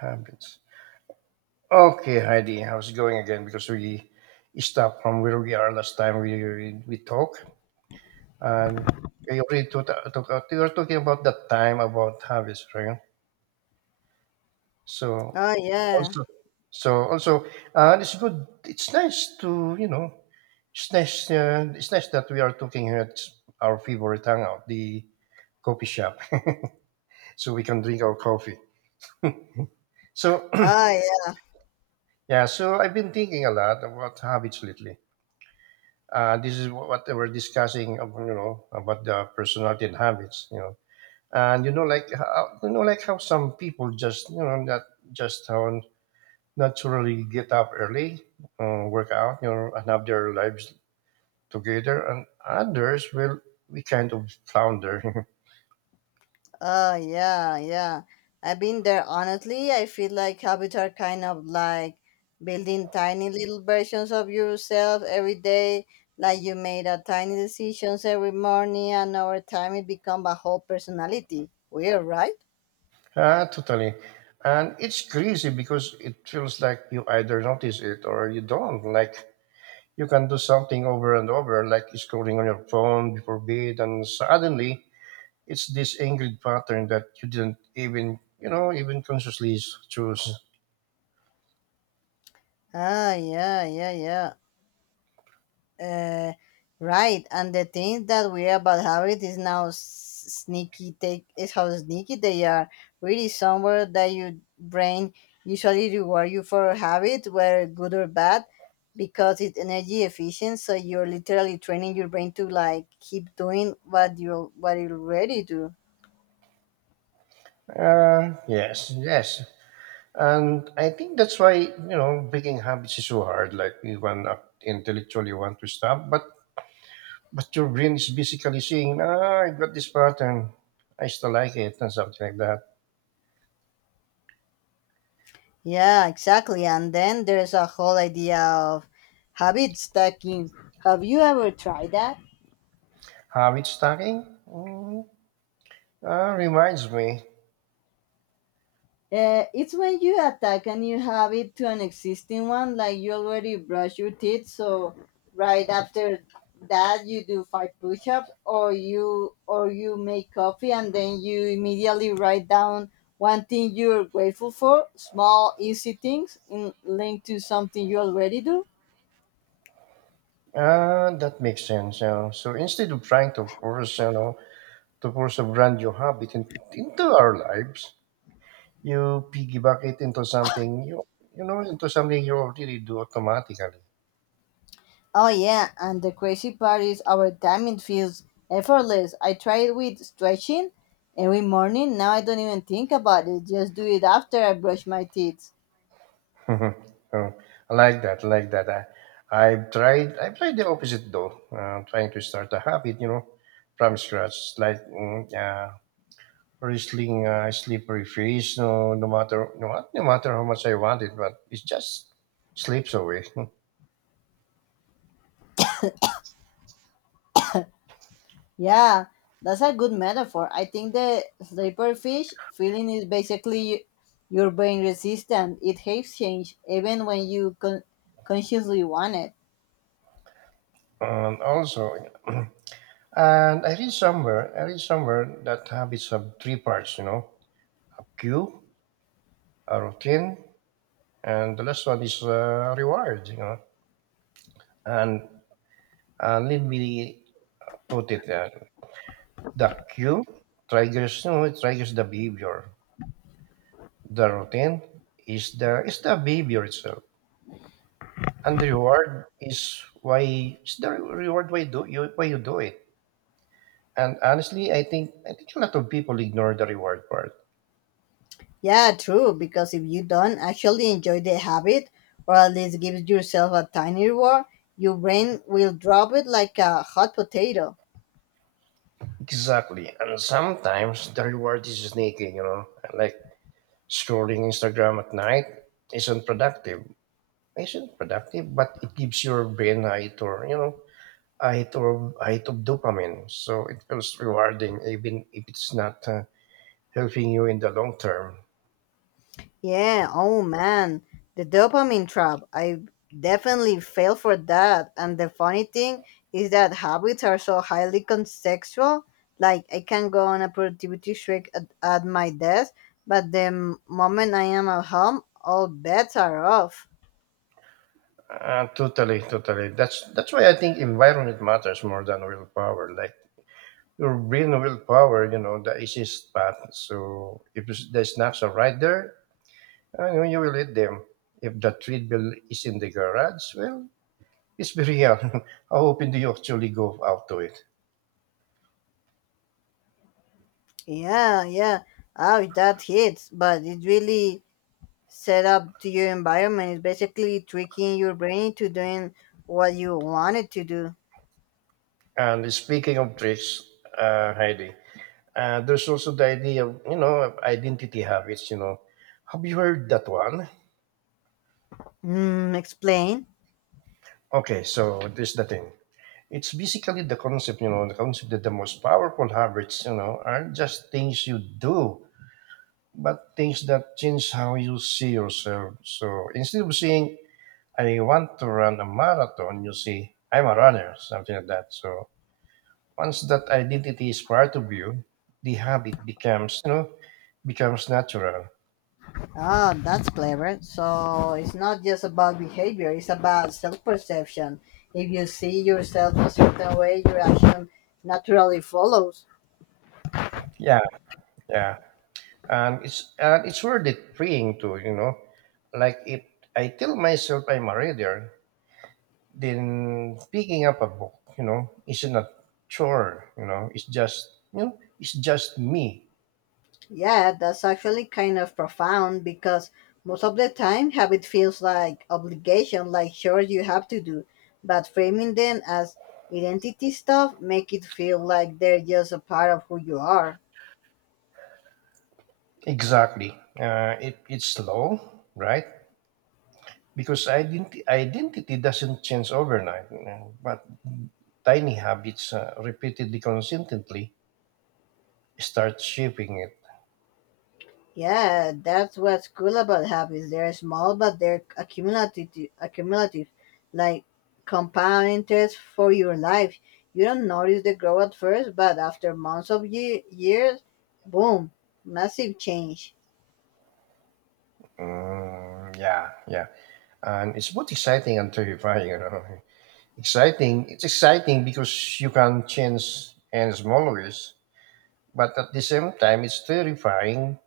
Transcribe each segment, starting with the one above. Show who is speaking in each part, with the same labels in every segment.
Speaker 1: Habits. Okay, Heidi, how's it going again? Because we stopped from where we are last time we talk, and you already you were talking about that time about habits, right? So
Speaker 2: Oh yeah.
Speaker 1: also, so it's good. It's nice to you know, it's nice. It's nice that we are talking here at our favorite hangout, the coffee shop, so we can drink our coffee. So
Speaker 2: Oh yeah.
Speaker 1: yeah, so I've been thinking a lot about habits lately. This is what we're discussing, about, you know, about the personality and habits, you know. And you know, like how, you know, like how some people just, you know, that just how naturally get up early, work out, you know, and have their lives together, and others will we kind of flounder.
Speaker 2: Oh yeah. Yeah, I've been there. Honestly, I feel like habits are kind of like building tiny little versions of yourself every day. Like you made a tiny decisions every morning, and over time it become a whole personality. Weird, right?
Speaker 1: Ah, totally. And it's crazy because it feels like you either notice it or you don't. Like you can do something over and over, like scrolling on your phone before bed, and suddenly it's this ingrained pattern that you didn't even you know even consciously choose.
Speaker 2: Ah, yeah, yeah, yeah. Uh, right, and the thing that we about habit is now sneaky. Take is how sneaky they are. Really, somewhere that your brain usually reward you for a habit, whether good or bad, because it's energy efficient. So you're literally training your brain to like keep doing what you already do.
Speaker 1: Yes, yes, and I think that's why, you know, breaking habits is so hard. Like we want, intellectually want to stop, but your brain is basically saying, ah, I got this pattern, I still like it, and something like that.
Speaker 2: Yeah, exactly. And then there's a whole idea of habit stacking. Have you ever tried that?
Speaker 1: Habit stacking. Reminds me.
Speaker 2: It's when you attack and you have it to an existing one, like you already brush your teeth, so right after that you do five push-ups, or you make coffee, and then you immediately write down one thing you're grateful for, small, easy things in, linked to something you already do.
Speaker 1: Ah, that makes sense, yeah. So instead of trying to force a brand new habit in, into our lives, you piggyback it into something you you know into something you already do automatically.
Speaker 2: Oh yeah, and the crazy part is our timing feels effortless. I tried with stretching every morning. Now I don't even think about it. Just do it after I brush my teeth.
Speaker 1: Oh, I like that. I like that. I've tried. I've tried the opposite though. Trying to start a habit, you know, from scratch, like, wrestling, slippery freeze. No matter how much I want it, but it just slips away.
Speaker 2: Yeah, that's a good metaphor. I think the sleeper fish feeling is basically your brain resistant. It hates change even when you consciously want it.
Speaker 1: And also, and I read somewhere that habits have 3 parts. You know, a cue, a routine, and the last one is, reward, you know. And, let me put it, the cue triggers, you know, it triggers the behavior. The routine is the behavior itself, and the reward, why do you, why you do it. And honestly, I think a lot of people ignore the reward part.
Speaker 2: Yeah, true, because if you don't actually enjoy the habit, or at least give yourself a tiny reward, your brain will drop it like a hot potato.
Speaker 1: Exactly, and sometimes the reward is sneaky, you know, like scrolling Instagram at night isn't productive. Patient productive, but it gives your brain a hit, or you know, a hit of dopamine, so it feels rewarding even if it's not, helping you in the long term.
Speaker 2: Yeah, oh man, the dopamine trap. I definitely fell for that. And the funny thing is that habits are so highly contextual. Like, I can go on a productivity streak at my desk, but the moment I am at home, all bets are off.
Speaker 1: Totally. That's why I think environment matters more than willpower. Like your brain willpower, you know, the easiest path. So if it's- the snacks are right there, I know you will eat them. If the treadmill is in the garage, well, it's very real. How often do you actually go out to it?
Speaker 2: Yeah, yeah. Oh, that hits, but it really set up to your environment. It's basically tricking your brain to doing what you wanted to do.
Speaker 1: And speaking of traits, Heidi, there's also the idea of, you know, of identity habits, you know. Have you heard that one?
Speaker 2: Mm, explain.
Speaker 1: Okay, so this the thing. It's basically the concept, you know, the concept that the most powerful habits, you know, aren't just things you do, but things that change how you see yourself. So instead of saying, I want to run a marathon, you see, I'm a runner, something like that. So once that identity is part of you, the habit becomes, you know, becomes natural.
Speaker 2: Ah, that's clever. So it's not just about behavior, it's about self perception. If you see yourself a certain way, your action naturally follows.
Speaker 1: Yeah, yeah, and it's worth it praying to, you know, like if I tell myself I'm a reader, then picking up a book, you know, isn't a chore. It's just me.
Speaker 2: Yeah, that's actually kind of profound because most of the time habit feels like obligation, like sure you have to do, but framing them as identity stuff make it feel like they're just a part of who you are.
Speaker 1: Exactly. It's slow, right? Because identity doesn't change overnight, you know, but tiny habits, repeatedly, consistently start shaping it.
Speaker 2: Yeah, that's what's cool about habits. They're small, but they're accumulative, like compound interest for your life. You don't notice the growth at first, but after months of years, boom, massive change.
Speaker 1: Mm, yeah, yeah. And it's both exciting and terrifying. You know? Exciting, it's exciting because you can change any small ways, but at the same time, it's terrifying,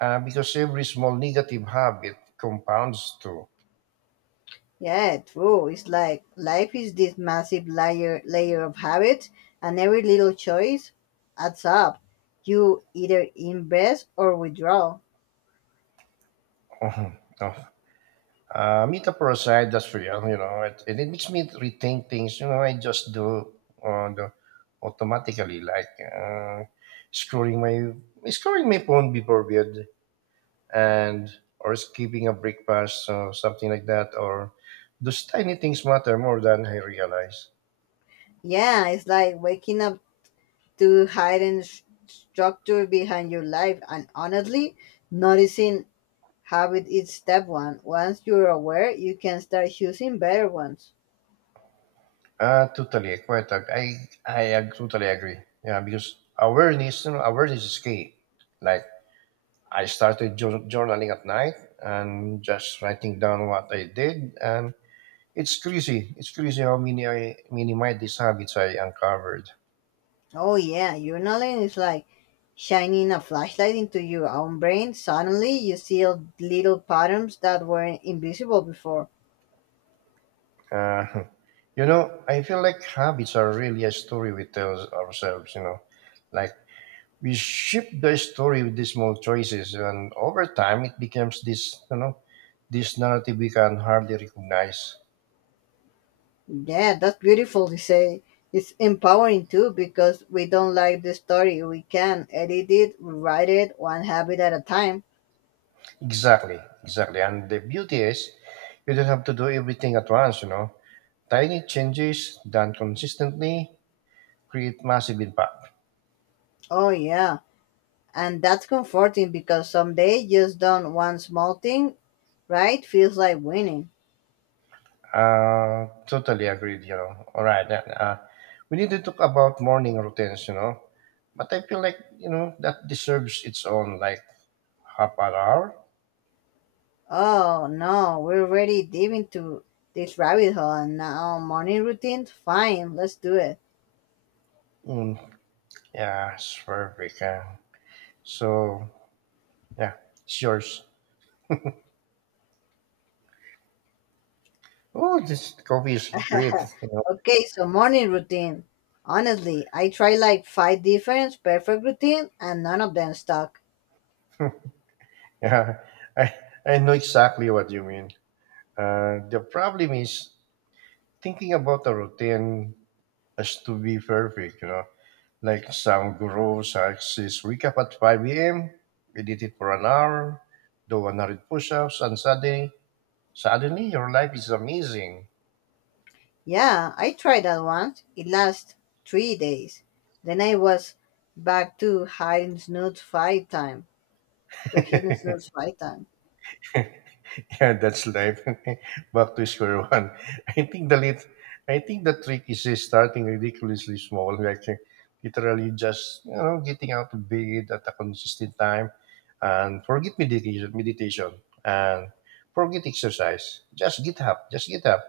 Speaker 1: because every small negative habit compounds to.
Speaker 2: Yeah, true. It's like life is this massive layer of habits, and every little choice adds up. You either invest or withdraw.
Speaker 1: Oh, meetup a aside, that's for you, you know, it, and it makes me rethink things. You know, I just do on the automatically, like, scrolling my scrolling my phone before bed, and or skipping a breakfast or something like that, or those tiny things matter more than I realize.
Speaker 2: Yeah, it's like waking up to hidden structure behind your life, and honestly, noticing habit is step one. Once you're aware, you can start choosing better ones.
Speaker 1: Totally, quite. Ag- I ag- Totally agree. Yeah, because awareness, you know, awareness is key. Like I started journaling at night and just writing down what I did. And it's crazy. It's crazy how many mindless habits I uncovered.
Speaker 2: Oh yeah, journaling is like shining a flashlight into your own brain. Suddenly you see little patterns that were invisible before.
Speaker 1: Uh, you know, I feel like habits are really a story we tell ourselves. You know, like we shape the story with these small choices, and over time it becomes this. You know, this narrative we can hardly recognize.
Speaker 2: Yeah, that's beautiful to say. It's empowering too because we don't like the story. We can edit it, rewrite it one habit at a time.
Speaker 1: Exactly, exactly. And the beauty is, you don't have to do everything at once. You know, tiny changes done consistently create massive impact.
Speaker 2: Oh yeah. And that's comforting because someday just done one small thing, right? Feels like winning.
Speaker 1: Totally agreed, you know. All right, then. We need to talk about morning routines, you know. But I feel like, you know, that deserves its own, like, half an hour.
Speaker 2: Oh no, we're already deep into this rabbit hole and now morning routine? Fine, let's do it.
Speaker 1: Mm, yeah, it's perfect. So, yeah, it's yours. Oh, this coffee is great. You know?
Speaker 2: Okay, so morning routine. Honestly, I tried like five different perfect routine and none of them stuck.
Speaker 1: Yeah, I, I know exactly what you mean. The problem is thinking about a routine has to be perfect, you know. Like some guru says, wake up at 5 a.m., meditate for an hour, do 100 push-ups, and suddenly your life is amazing.
Speaker 2: Yeah, I tried that once. It lasted 3 days. Then I was back to hiding snooze five time. To hitting snooze five time.
Speaker 1: Yeah, that's life. Back to square one. I think the lit- I think the trick is just starting ridiculously small, like, literally just, you know, getting out of bed at a consistent time, and forget meditation, and forget exercise. Just get up. Just get up.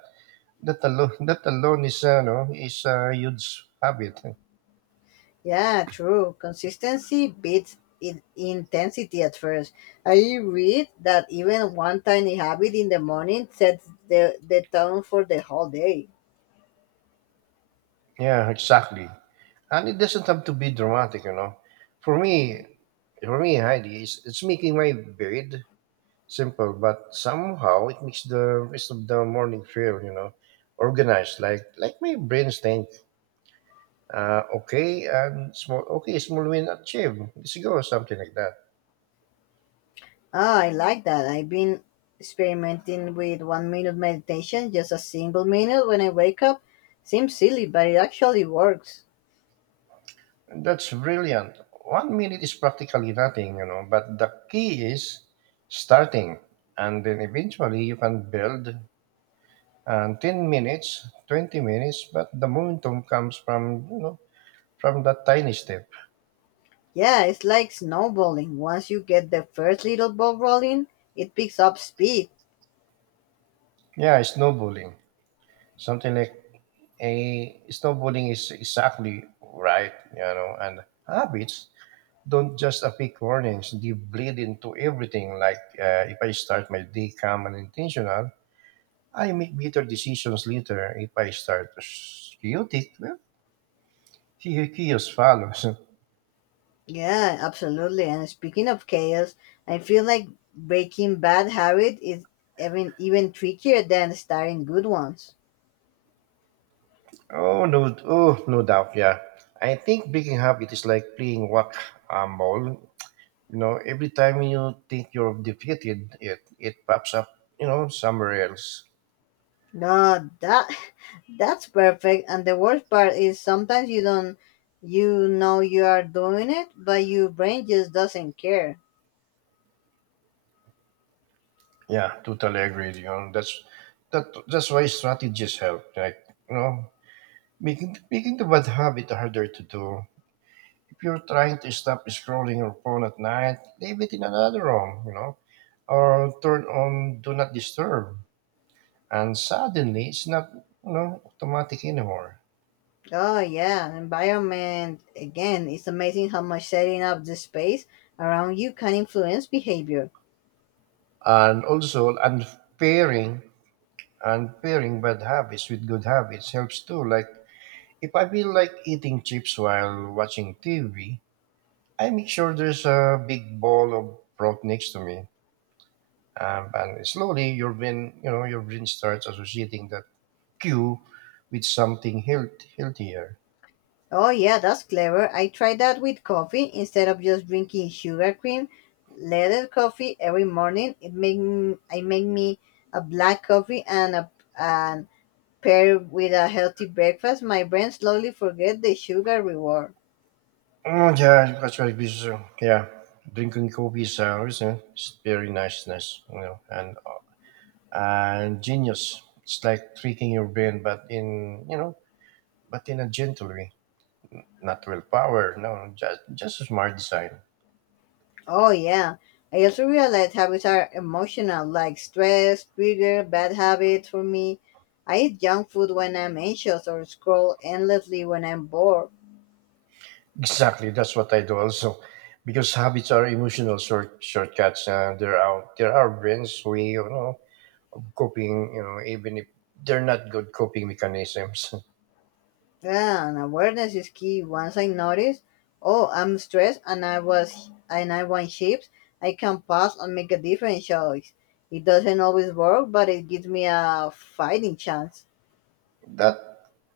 Speaker 1: That alone is a huge habit.
Speaker 2: Yeah, true. Consistency beats intensity at first. I read that even one tiny habit in the morning sets the tone for the whole day.
Speaker 1: Yeah, exactly. And it doesn't have to be dramatic, you know. For me, for me, Heidi, it's making my bed, simple, but somehow it makes the rest of the morning feel, you know, organized. Like my brain's think, okay, small win achieved. Let's go, something like that.
Speaker 2: Ah, I like that. I've been experimenting with 1 minute meditation, just a single minute when I wake up. Seems silly, but it actually works.
Speaker 1: That's brilliant. 1 minute is practically nothing, you know, but the key is starting. And then eventually you can build and 10 minutes, 20 minutes, but the momentum comes from, you know, from that tiny step.
Speaker 2: Yeah, it's like snowballing. Once you get the first little ball rolling, it picks up speed.
Speaker 1: Yeah, snowballing. Something like a snowballing is exactly right, you know, and habits don't just a quick warnings, they bleed into everything. Like, if I start my day calm and intentional, I make better decisions later. If I start chaotic, well, chaos follows.
Speaker 2: Yeah, absolutely. And speaking of chaos, I feel like breaking bad habit is even trickier than starting good ones.
Speaker 1: Oh no! Oh no doubt. Yeah, I think breaking up it is like playing whack a mole. You know, every time you think you're defeated, it pops up. You know, somewhere else.
Speaker 2: No, that that's perfect. And the worst part is sometimes you don't you know you are doing it, but your brain just doesn't care.
Speaker 1: Yeah, totally agree. You know, that's that. That's why strategies help. Like, you know, making the bad habit harder to do. If you're trying to stop scrolling your phone at night, leave it in another room, you know, or turn on do not disturb. And suddenly it's not, you know, automatic anymore.
Speaker 2: Oh yeah, environment again. It's amazing how much setting up the space around you can influence behavior.
Speaker 1: And also unpairing and pairing bad habits with good habits helps too. Like if I feel like eating chips while watching TV, I make sure there's a big bowl of fruit next to me. And slowly your brain starts associating that you with something healthier.
Speaker 2: Oh, yeah, that's clever. I tried that with coffee. Instead of just drinking sugar cream, leaded coffee every morning, it make I make me a black coffee and pair with a healthy breakfast. My brain slowly forget the sugar reward.
Speaker 1: Oh yeah, that's very busy. Yeah, drinking coffee is always, it's very niceness, you know, and genius. It's like tricking your brain, but, but in a gentle way, not real power. No, just a smart design.
Speaker 2: Oh, yeah. I also realized habits are emotional, like stress, trigger, bad habits for me. I eat junk food when I'm anxious or scroll endlessly when I'm bored.
Speaker 1: Exactly, that's what I do also, because habits are emotional shortcuts. There are brains we, you know, coping, you know, even if they're not good coping mechanisms.
Speaker 2: Yeah, and awareness is key. Once I notice, oh, I'm stressed and I want chips, I can pause and make a different choice. It doesn't always work, but it gives me a fighting chance.
Speaker 1: That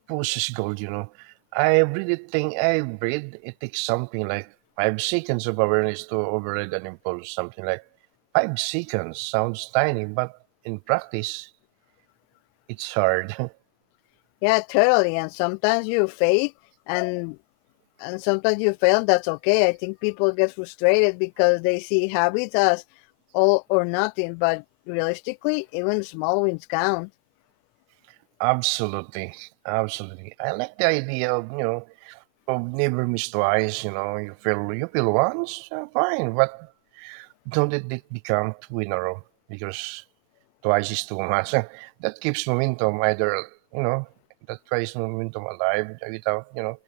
Speaker 1: process gold, you know. I really think I read it takes something like 5 seconds of awareness to override an impulse. Something like 5 seconds sounds tiny, but in practice, it's hard.
Speaker 2: Yeah, totally. And and sometimes you fail, that's okay. I think people get frustrated because they see habits as all or nothing, but realistically, even small wins count.
Speaker 1: absolutely, absolutely. I like the idea of, you know, of never miss twice. You know, you feel once, fine, but don't let it become 2 in a row because twice is too much. That keeps momentum either, you know, that twice momentum alive without, you know,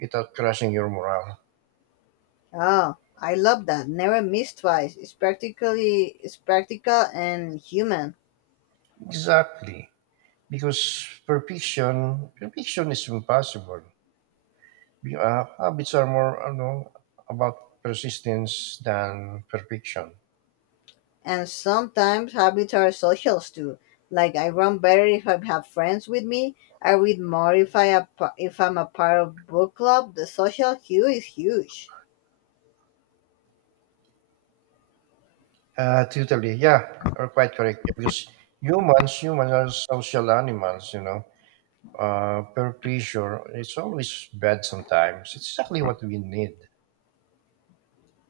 Speaker 1: without crushing your morale.
Speaker 2: Oh, I love that. Never miss twice. It's practical and human.
Speaker 1: Exactly. Because perfection is impossible. Habits are more, you know, about persistence than perfection.
Speaker 2: And sometimes habits are socials too. Like I run better if I have friends with me. I read more if I'm a part of book club. The social hue is huge.
Speaker 1: Totally. Yeah, you're quite correct. Because humans are social animals, you know. Peer pressure, it's always bad sometimes. It's exactly what we need.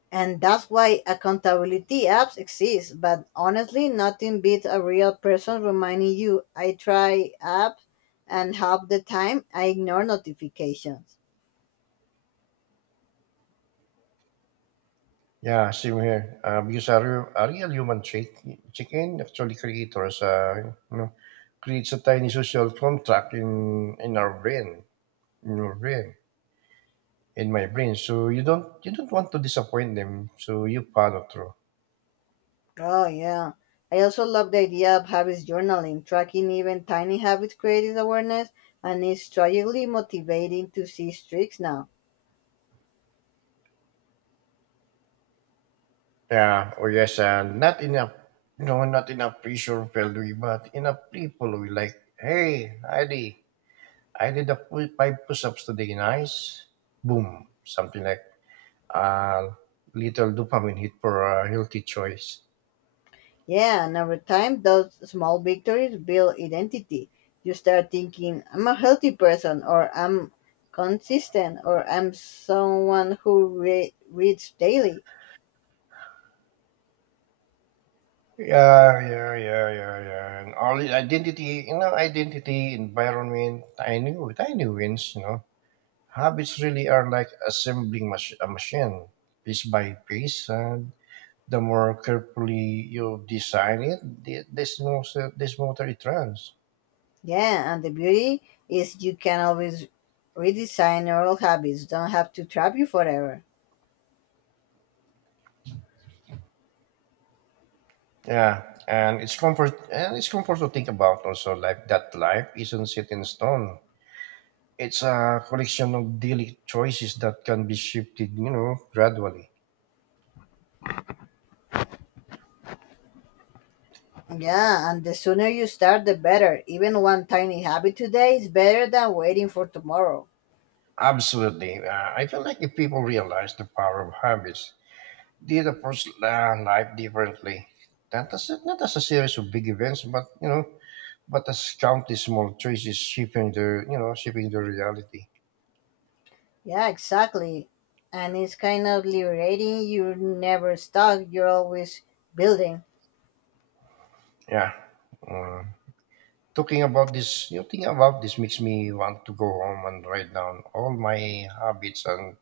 Speaker 2: And that's why accountability apps exist. But honestly, nothing beats a real person reminding you. I try apps and half the time I ignore notifications.
Speaker 1: Yeah, same here. Because a real human trait. Chicken actually creators, creates a tiny social contract in our brain, in your brain, in my brain. So you don't want to disappoint them. So you follow through.
Speaker 2: Oh, yeah. I also love the idea of habits journaling, tracking even tiny habits creates awareness, and it's tragically motivating to see streaks now.
Speaker 1: Yeah, or yes, not enough, not enough pressure value, but enough people will like, hey, I did five push-ups today, nice, boom, something like a little dopamine hit for a healthy choice.
Speaker 2: Yeah, and over time, those small victories build identity. You start thinking, I'm a healthy person, or I'm consistent, or I'm someone who reads daily.
Speaker 1: Yeah, yeah, yeah, yeah, yeah. And all the identity, identity, environment, tiny wins, Habits really are like assembling a machine piece by piece. And the more carefully you design it, the smoother it runs.
Speaker 2: Yeah, and the beauty is you can always redesign oral habits, don't have to trap you forever.
Speaker 1: Yeah, and it's comfort to think about also, like, that life isn't set in stone. It's a collection of daily choices that can be shifted, gradually.
Speaker 2: Yeah, and the sooner you start, the better. Even one tiny habit today is better than waiting for tomorrow.
Speaker 1: Absolutely. I feel like if people realize the power of habits, they'd approach life differently. Not as, a, not as a series of big events, but, but as countless small choices shaping the, shaping the reality.
Speaker 2: Yeah, exactly. And it's kind of liberating. You're never stuck, you're always building.
Speaker 1: Yeah. Uh, Talking about this, thinking about this makes me want to go home and write down all my habits and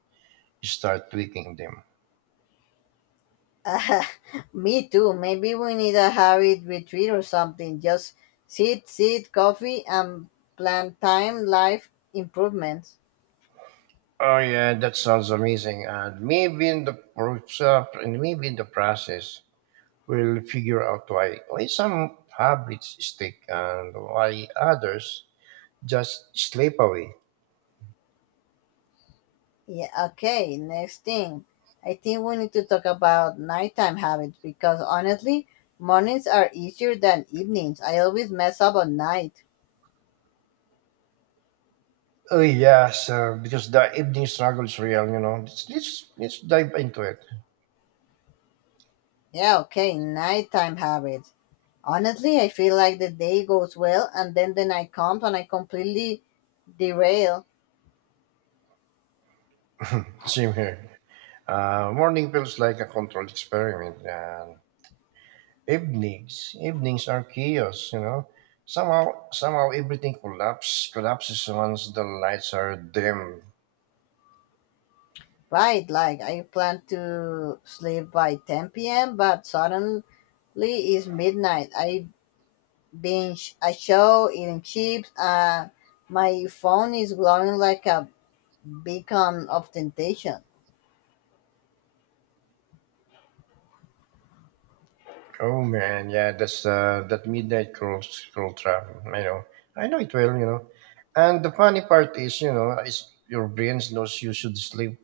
Speaker 1: start tweaking them.
Speaker 2: Ah, me too. Maybe we need a habit retreat or something. Just sit, coffee, and plan time life improvements.
Speaker 1: Oh yeah, that sounds amazing. And maybe in the process, we'll figure out why some habits stick and why others just slip away.
Speaker 2: Yeah, okay, next thing. I think we need to talk about nighttime habits because honestly, mornings are easier than evenings. I always mess up on night.
Speaker 1: Oh yes, because the evening struggle is real. You know, let's dive into it.
Speaker 2: Yeah, okay, nighttime habits. Honestly, I feel like the day goes well and then the night comes and I completely derail.
Speaker 1: Same here. Morning feels like a controlled experiment, and evenings are chaos. You know, somehow everything collapses once the lights are dim.
Speaker 2: Right, like I plan to sleep by 10 p.m., but suddenly it's midnight. I binge a show, eating chips, and my phone is glowing like a beacon of temptation.
Speaker 1: Oh man, yeah, that's that midnight cruel travel. I know it well. You know, and the funny part is, is your brain knows you should sleep,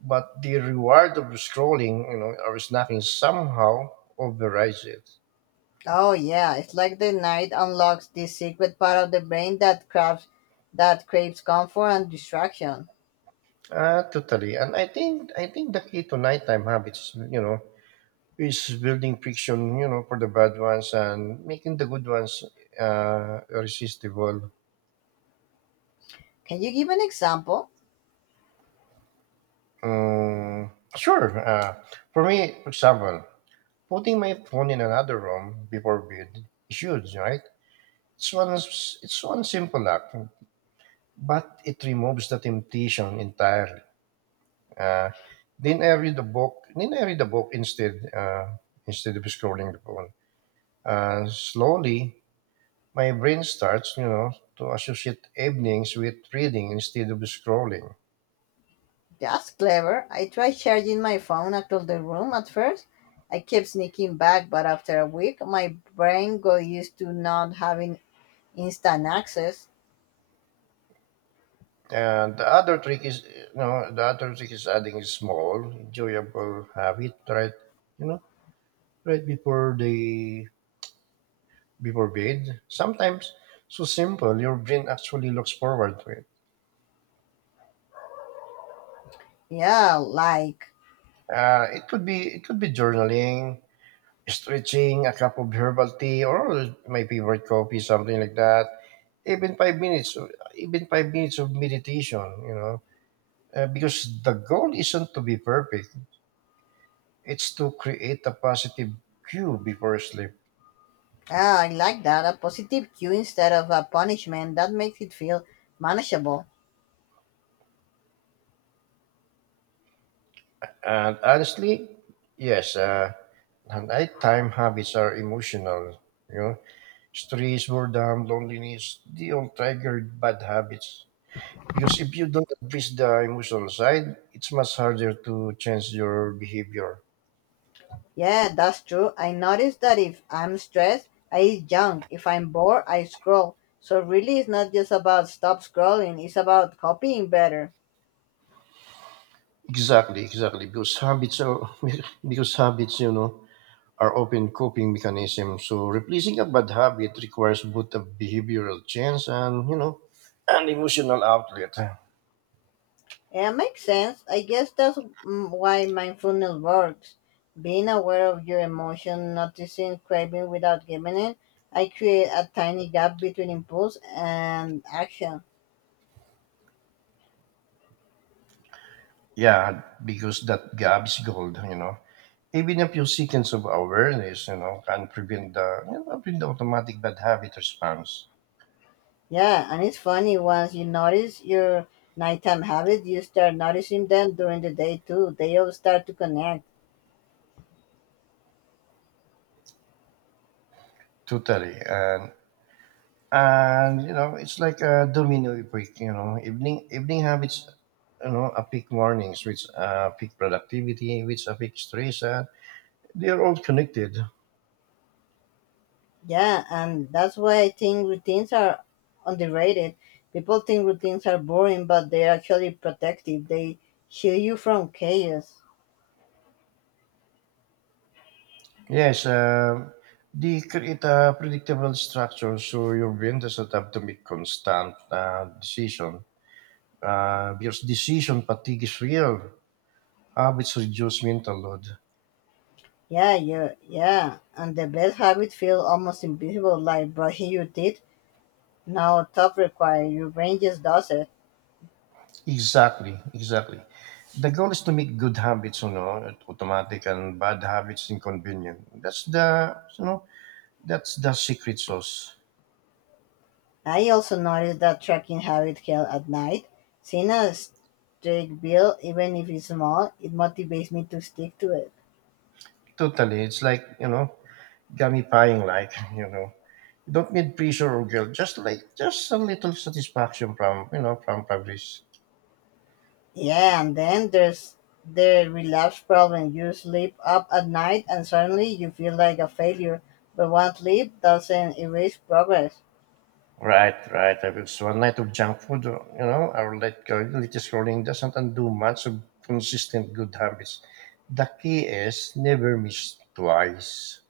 Speaker 1: but the reward of scrolling, or snacking somehow overrides it.
Speaker 2: Oh yeah, it's like the night unlocks this secret part of the brain that craves comfort and distraction.
Speaker 1: Ah, totally. And I think the key to nighttime habits, is building friction, for the bad ones and making the good ones irresistible.
Speaker 2: Can you give an example?
Speaker 1: Mm, sure. For me, for example. Putting my phone in another room before bed is huge, right? It's one, it's one simple act, but it removes the temptation entirely. Uh, then I read the book. Then I read the book instead, instead of scrolling the phone. Slowly, my brain starts, to associate evenings with reading instead of scrolling.
Speaker 2: That's clever. I tried charging my phone across the room at first. I kept sneaking back, but after a week, my brain got used to not having instant access.
Speaker 1: And the other trick is, adding a small, enjoyable habit, right? You know, right before the before bed. Sometimes so simple, your brain actually looks forward to it.
Speaker 2: Yeah, like
Speaker 1: It could be journaling, stretching, a cup of herbal tea, or my favorite coffee, something like that. Even 5 minutes, even 5 minutes of meditation. Because the goal isn't to be perfect; it's to create a positive cue before sleep.
Speaker 2: Ah, I like that. A positive cue instead of a punishment. That makes it feel manageable.
Speaker 1: And honestly, yes, and nighttime habits are emotional. You know, stress, boredom, loneliness, they all trigger bad habits. Because if you don't address the emotional side, it's much harder to change your behavior.
Speaker 2: Yeah, that's true. I noticed that if I'm stressed, I eat junk. If I'm bored, I scroll. So really, it's not just about stop scrolling. It's about copying better.
Speaker 1: Exactly, exactly. Because habits are because habits, are often coping mechanisms. So replacing a bad habit requires both a behavioral change and, you know, an emotional outlet.
Speaker 2: Yeah, makes sense. I guess that's why mindfulness works. Being aware of your emotion, noticing craving without giving in. I create a tiny gap between impulse and action.
Speaker 1: Yeah, because that gap is gold, Even a few seconds of awareness, can prevent the, you know, prevent the automatic bad habit response.
Speaker 2: Yeah, and it's funny once you notice your nighttime habits, you start noticing them during the day too. They all start to connect.
Speaker 1: Totally, and you know, it's like a domino effect. You know, evening habits, affect mornings, which affect productivity, which affect stress. They are all connected.
Speaker 2: Yeah, and that's why I think routines are underrated. People think routines are boring, but they're actually protective. They shield you from chaos.
Speaker 1: Yes, they create a predictable structure, so your brain doesn't have to make constant decision. Because decision fatigue is real. Habits reduce mental load.
Speaker 2: Yeah, yeah, yeah. And the best habits feel almost invisible, like brushing your teeth. No thought required. Your brain just does it.
Speaker 1: Exactly, exactly. The goal is to make good habits, automatic and bad habits inconvenient. That's that's the secret sauce.
Speaker 2: I also noticed that tracking habit Hill at night, seeing a streak build, even if it's small, it motivates me to stick to it.
Speaker 1: Totally, it's like, you know, gamifying, like, you know, you don't need pressure or guilt. Just like, just a little satisfaction from, you know, from progress.
Speaker 2: Yeah, and then there's the relapse problem. You sleep up at night and suddenly you feel like a failure, but one sleep doesn't erase progress.
Speaker 1: Right, right. I will. So a night of junk food, or light quality scrolling doesn't undo much of consistent good habits. The key is never miss twice.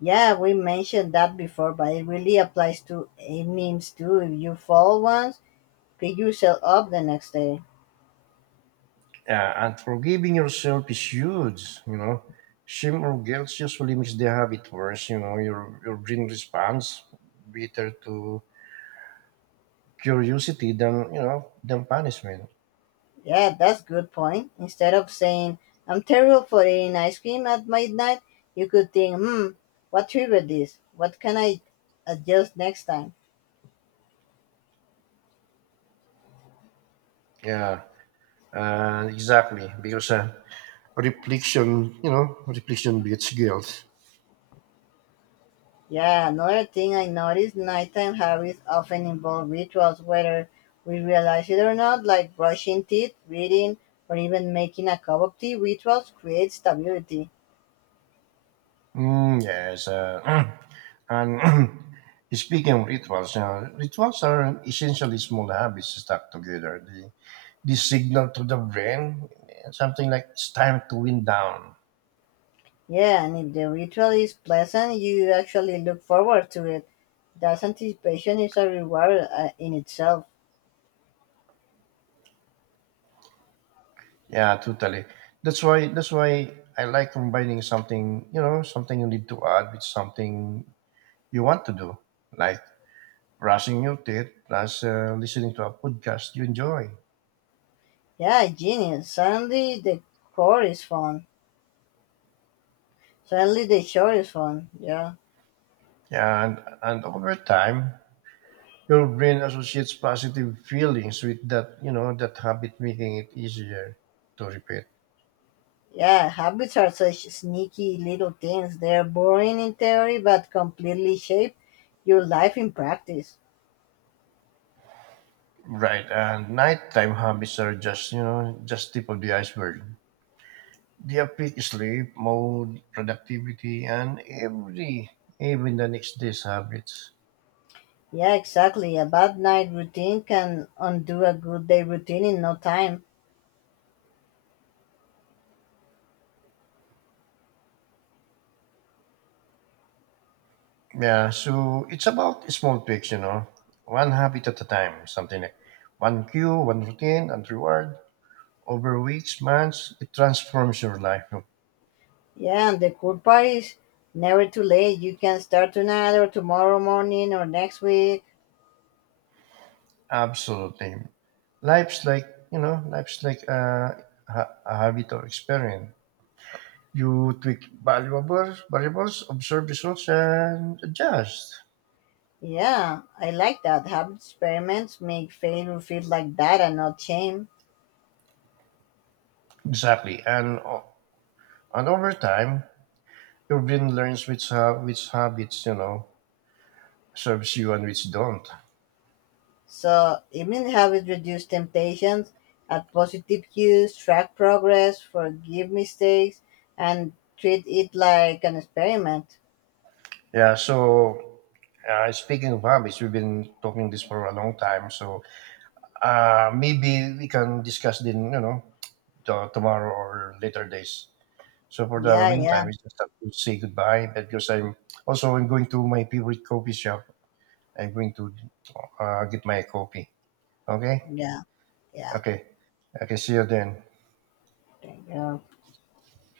Speaker 2: Yeah, we mentioned that before, but it really applies to evenings too. If you fall once, pick yourself up the next day.
Speaker 1: And forgiving yourself is huge, Shame or guilt usually makes the habit worse, you know. Your brain responds better to curiosity than, you know, than punishment.
Speaker 2: Yeah, that's good point. Instead of saying, I'm terrible for eating ice cream at midnight, you could think, hmm, what triggered this? What can I adjust next time?
Speaker 1: Yeah, exactly. Because reflection, reflection beats guilt.
Speaker 2: Yeah, another thing I noticed nighttime habits often involve rituals, whether we realize it or not, like brushing teeth, reading, or even making a cup of tea. Rituals create stability.
Speaker 1: Mm, yes, and speaking of rituals, rituals are essentially small habits stuck together. They signal to the brain, eh, something like it's time to wind down.
Speaker 2: Yeah, and if the ritual is pleasant, you actually look forward to it. That anticipation is a reward in itself.
Speaker 1: Yeah, totally. That's why I like combining something, you know, something you need to add with something you want to do, like brushing your teeth plus listening to a podcast you enjoy.
Speaker 2: Yeah, genius. Suddenly the core is fun. Suddenly the shore is fun. Yeah.
Speaker 1: Yeah, and over time your brain associates positive feelings with that, that habit, making it easier to repeat.
Speaker 2: Yeah, habits are such sneaky little things. They're boring in theory but completely shape your life in practice.
Speaker 1: Right, and nighttime habits are just, just tip of the iceberg. They affect sleep, mood, productivity, and every, even the next day's habits.
Speaker 2: Yeah, exactly. A bad night routine can undo a good day routine in no time.
Speaker 1: Yeah, so it's about small tweaks, one habit at a time, something like one cue, one routine, and reward. Over weeks, months, it transforms your life.
Speaker 2: Yeah, and the cool part is never too late. You can start tonight or tomorrow morning or next week.
Speaker 1: Absolutely. Life's like, life's like a, a habit or experience. You tweak variables, observe results, and adjust.
Speaker 2: Yeah, I like that. Habit experiments make failure feel like data, not shame.
Speaker 1: Exactly. And, and over time, your brain learns which habits, serves you and which don't.
Speaker 2: So, evening habits reduce temptations, add positive cues, track progress, forgive mistakes, and treat it like an experiment.
Speaker 1: Yeah, so speaking of habits, we've been talking this for a long time. So maybe we can discuss then, tomorrow or later days. So for the
Speaker 2: Yeah, yeah,
Speaker 1: meantime, we just have to say goodbye because I'm also I'm going to my favorite coffee shop. I'm going to get my coffee. Okay,
Speaker 2: yeah, yeah.
Speaker 1: okay, okay. See you then.
Speaker 2: Thank you.